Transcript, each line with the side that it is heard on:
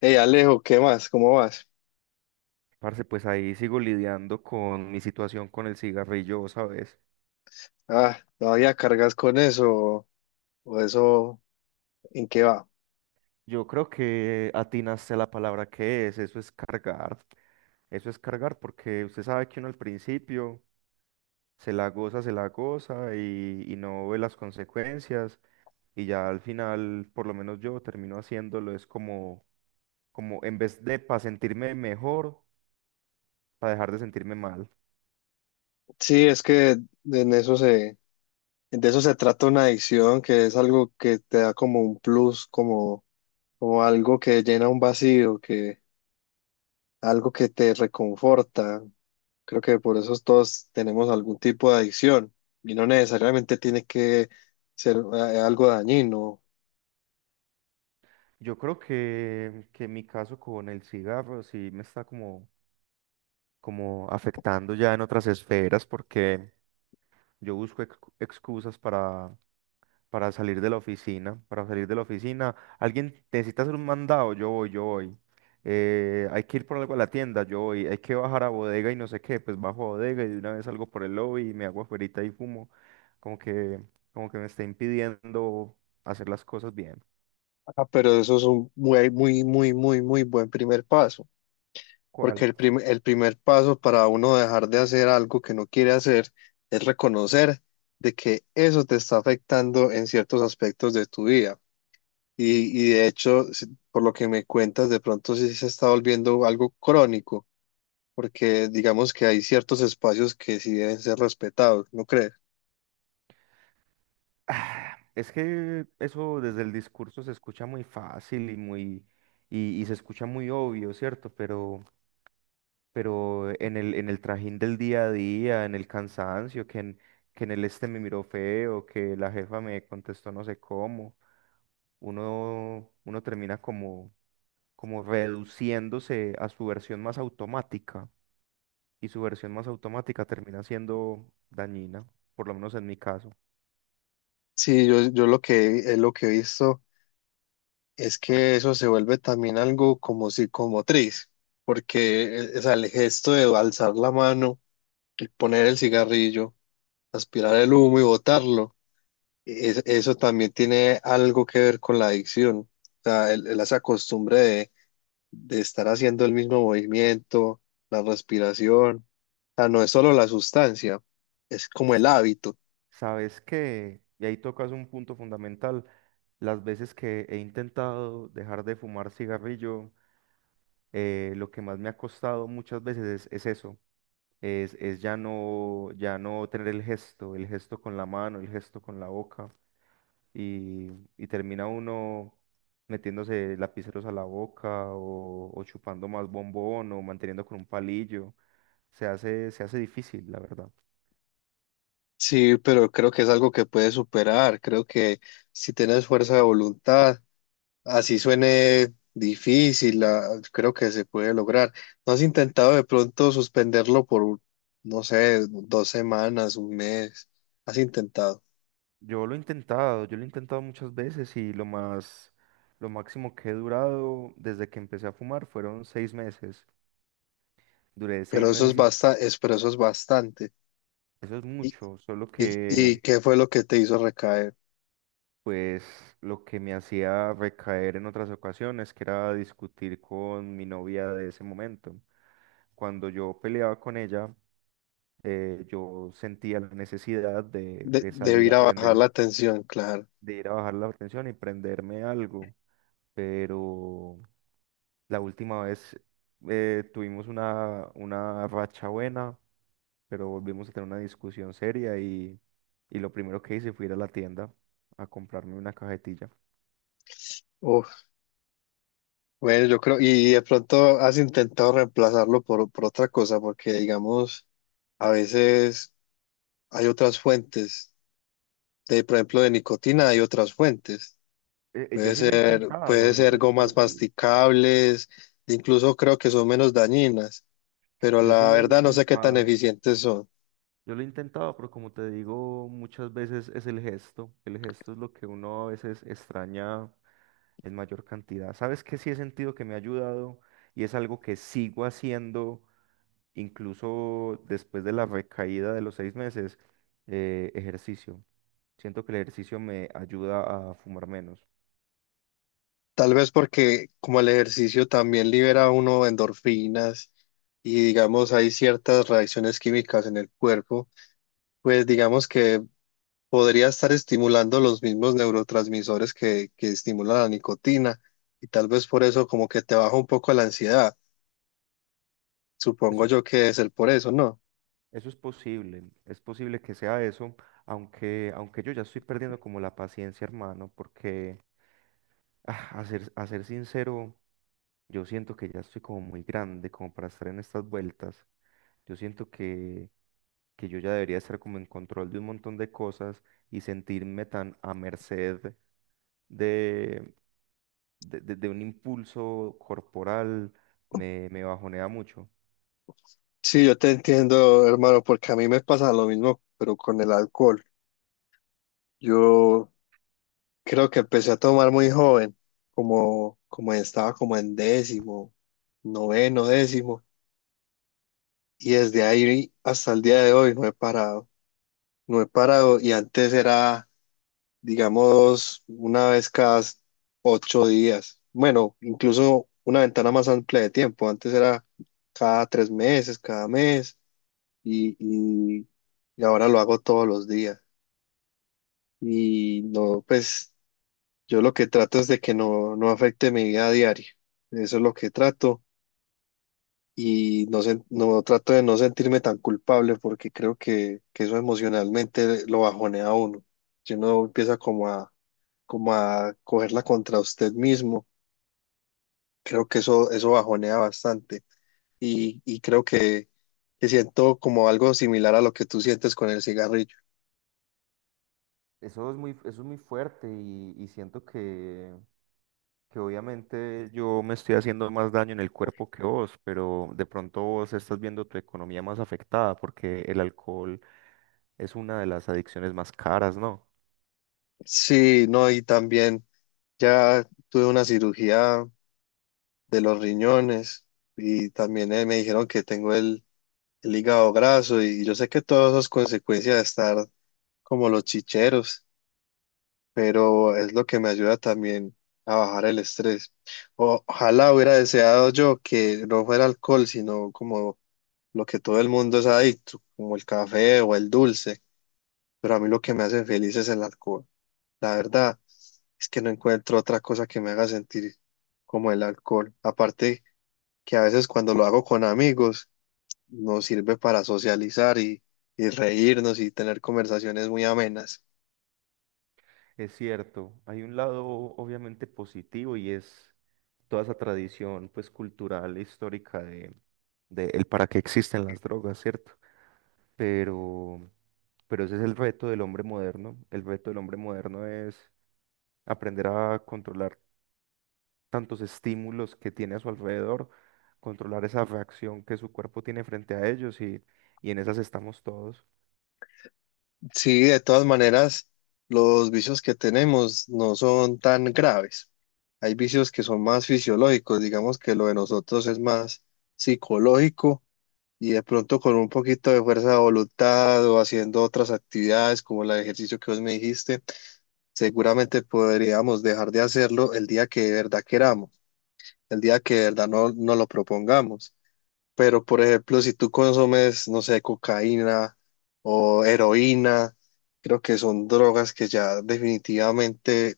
left: Hey Alejo, ¿qué más? ¿Cómo vas?
right: Parce, pues ahí sigo lidiando con mi situación con el cigarrillo, ¿sabes?
left: Ah, ¿todavía cargas con eso o eso en qué va?
right: Yo creo que atinaste a la palabra que es, eso es cargar porque usted sabe que uno al principio se la goza y no ve las consecuencias y ya al final, por lo menos yo termino haciéndolo, es como en vez de para sentirme mejor, para dejar de sentirme mal.
left: Sí, es que de en eso se, de eso se trata una adicción, que es algo que te da como un plus, como, como algo que llena un vacío, que algo que te reconforta. Creo que por eso todos tenemos algún tipo de adicción y no necesariamente tiene que ser algo dañino.
right: Yo creo que mi caso con el cigarro sí me está como afectando ya en otras esferas, porque yo busco excusas para salir de la oficina, para salir de la oficina. Alguien necesita hacer un mandado, yo voy, yo voy. Hay que ir por algo a la tienda, yo voy. Hay que bajar a bodega y no sé qué, pues bajo a bodega y de una vez salgo por el lobby y me hago afuerita y fumo. Como que, como que me está impidiendo hacer las cosas bien.
left: Ah, pero eso es un muy, muy, muy, muy, muy buen primer paso. Porque
right: ¿Cuál?
left: el primer paso para uno dejar de hacer algo que no quiere hacer es reconocer de que eso te está afectando en ciertos aspectos de tu vida. Y de hecho, por lo que me cuentas, de pronto sí se está volviendo algo crónico, porque digamos que hay ciertos espacios que sí deben ser respetados, ¿no crees?
right: Ah, es que eso desde el discurso se escucha muy fácil y muy y se escucha muy obvio, ¿cierto? Pero en el trajín del día a día, en el cansancio, que en el este me miró feo, que la jefa me contestó no sé cómo, uno termina como reduciéndose a su versión más automática y su versión más automática termina siendo dañina, por lo menos en mi caso.
left: Sí, yo lo que he visto es que eso se vuelve también algo como psicomotriz, porque o sea, el gesto de alzar la mano, el poner el cigarrillo, aspirar el humo y botarlo, eso también tiene algo que ver con la adicción. O sea, esa costumbre de estar haciendo el mismo movimiento, la respiración. O sea, no es solo la sustancia, es como el hábito.
right: Sabes que, y ahí tocas un punto fundamental, las veces que he intentado dejar de fumar cigarrillo, lo que más me ha costado muchas veces es eso, es ya no tener el gesto con la mano, el gesto con la boca, y, y termina uno metiéndose lapiceros a la boca o chupando más bombón o manteniendo con un palillo, se hace difícil, la verdad.
left: Sí, pero creo que es algo que puedes superar. Creo que si tienes fuerza de voluntad, así suene difícil, creo que se puede lograr. ¿No has intentado de pronto suspenderlo por, no sé, dos semanas, un mes? Has intentado,
right: Yo lo he intentado, yo lo he intentado muchas veces y lo máximo que he durado desde que empecé a fumar fueron 6 meses. Duré seis
left: pero eso es
right: meses sin...
left: pero eso es bastante.
right: Eso es
left: ¿Y,
right: mucho, solo
left: y
right: que
left: qué fue lo que te hizo recaer?
right: pues lo que me hacía recaer en otras ocasiones, que era discutir con mi novia de ese momento. Cuando yo peleaba con ella, yo sentía la necesidad de, de
left: De
right: salir
left: ir
right: a
left: a bajar la
right: prender,
left: tensión, claro.
right: de ir a bajar la tensión y prenderme algo, pero la última vez tuvimos una racha buena, pero volvimos a tener una discusión seria y lo primero que hice fue ir a la tienda a comprarme una cajetilla.
left: Uf, bueno, yo creo, y de pronto has intentado reemplazarlo por otra cosa, porque digamos, a veces hay otras fuentes, de, por ejemplo, de nicotina hay otras fuentes.
right: Yo sí lo he
left: Puede
right: intentado, yo
left: ser
right: sí, yo
left: gomas
right: sí,
left: masticables, incluso creo que son menos dañinas, pero
right: yo sí
left: la
right: lo he
left: verdad no sé qué tan
right: intentado,
left: eficientes son.
right: yo lo he intentado, pero como te digo, muchas veces es el gesto es lo que uno a veces extraña en mayor cantidad. ¿Sabes qué sí he sentido que me ha ayudado y es algo que sigo haciendo? Incluso después de la recaída de los 6 meses, ejercicio. Siento que el ejercicio me ayuda a fumar menos.
left: Tal vez porque como el ejercicio también libera a uno endorfinas y digamos hay ciertas reacciones químicas en el cuerpo, pues digamos que podría estar estimulando los mismos neurotransmisores que estimulan la nicotina y tal vez por eso como que te baja un poco la ansiedad.
right: Eso
left: Supongo
right: es,
left: yo que es el por eso, ¿no?
right: eso es posible que sea eso, aunque, aunque yo ya estoy perdiendo como la paciencia, hermano, porque a ser sincero, yo siento que ya estoy como muy grande como para estar en estas vueltas. Yo siento que yo ya debería estar como en control de un montón de cosas y sentirme tan a merced de un impulso corporal me bajonea mucho.
left: Sí, yo te entiendo, hermano, porque a mí me pasa lo mismo, pero con el alcohol. Yo creo que empecé a tomar muy joven, como, como estaba como en décimo, noveno, décimo, y desde ahí hasta el día de hoy no he parado, no he parado, y antes era, digamos, una vez cada ocho días, bueno, incluso una ventana más amplia de tiempo, antes era cada tres meses, cada mes, y, y y ahora lo hago todos los días. Y no, pues yo lo que trato es de que no, no afecte mi vida diaria. Eso es lo que trato y no, no trato de no sentirme tan culpable porque creo que eso emocionalmente lo bajonea a uno. Si uno empieza como a, como a cogerla contra usted mismo, creo que eso bajonea bastante y creo que siento como algo similar a lo que tú sientes con el cigarrillo.
right: Eso es muy fuerte y siento que obviamente yo me estoy haciendo más daño en el cuerpo que vos, pero de pronto vos estás viendo tu economía más afectada porque el alcohol es una de las adicciones más caras, ¿no?
left: Sí, no, y también ya tuve una cirugía de los riñones y también me dijeron que tengo el hígado graso y yo sé que todo eso es consecuencia de estar como los chicheros, pero es lo que me ayuda también a bajar el estrés. Ojalá hubiera deseado yo que no fuera alcohol, sino como lo que todo el mundo es adicto, como el café o el dulce, pero a mí lo que me hace feliz es el alcohol. La verdad es que no encuentro otra cosa que me haga sentir como el alcohol. Aparte que a veces cuando lo hago con amigos nos sirve para socializar y reírnos y tener conversaciones muy amenas.
right: Es cierto, hay un lado obviamente positivo y es toda esa tradición pues cultural e histórica de el para qué existen las drogas, ¿cierto? pero, pero ese es el reto del hombre moderno. El reto del hombre moderno es aprender a controlar tantos estímulos que tiene a su alrededor, controlar esa reacción que su cuerpo tiene frente a ellos y en esas estamos todos.
left: Sí, de todas maneras, los vicios que tenemos no son tan graves. Hay vicios que son más fisiológicos, digamos que lo de nosotros es más psicológico y de pronto con un poquito de fuerza de voluntad o haciendo otras actividades como el ejercicio que vos me dijiste, seguramente podríamos dejar de hacerlo el día que de verdad queramos, el día que de verdad no, no lo propongamos. Pero, por ejemplo, si tú consumes, no sé, cocaína o heroína, creo que son drogas que ya definitivamente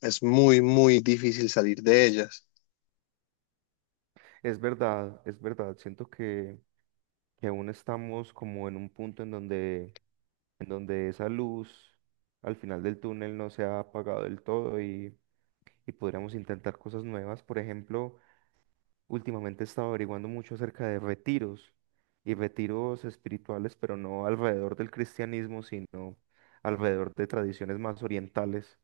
left: es muy, muy difícil salir de ellas.
right: Es verdad, siento que aún estamos como en un punto en donde esa luz al final del túnel no se ha apagado del todo y podríamos intentar cosas nuevas, por ejemplo. Últimamente he estado averiguando mucho acerca de retiros y retiros espirituales, pero no alrededor del cristianismo, sino alrededor de tradiciones más orientales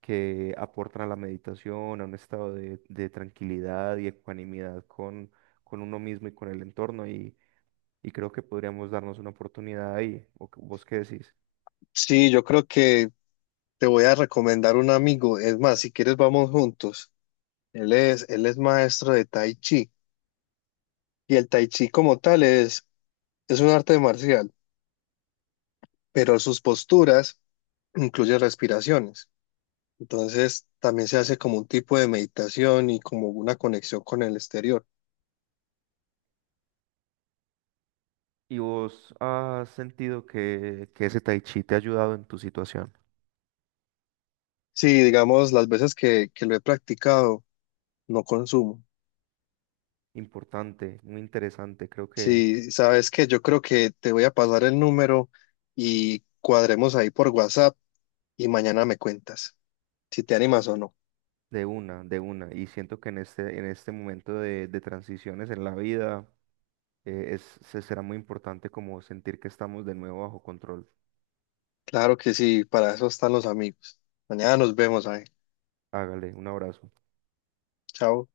right: que aportan a la meditación, a un estado de tranquilidad y ecuanimidad con uno mismo y con el entorno. Y creo que podríamos darnos una oportunidad ahí. ¿O vos qué decís?
left: Sí, yo creo que te voy a recomendar un amigo. Es más, si quieres, vamos juntos. Él es maestro de Tai Chi. Y el Tai Chi como tal es un arte marcial, pero sus posturas incluyen respiraciones. Entonces también se hace como un tipo de meditación y como una conexión con el exterior.
right: ¿Y vos has sentido que ese tai chi te ha ayudado en tu situación?
left: Sí, digamos, las veces que lo he practicado, no consumo.
right: Importante, muy interesante. Creo que...
left: Sí, sabes que yo creo que te voy a pasar el número y cuadremos ahí por WhatsApp y mañana me cuentas si te animas o no.
right: De una, de una. Y siento que en este momento de transiciones en la vida se será muy importante como sentir que estamos de nuevo bajo control.
left: Claro que sí, para eso están los amigos. Mañana nos vemos ahí.
right: Hágale, un abrazo.
left: Chao.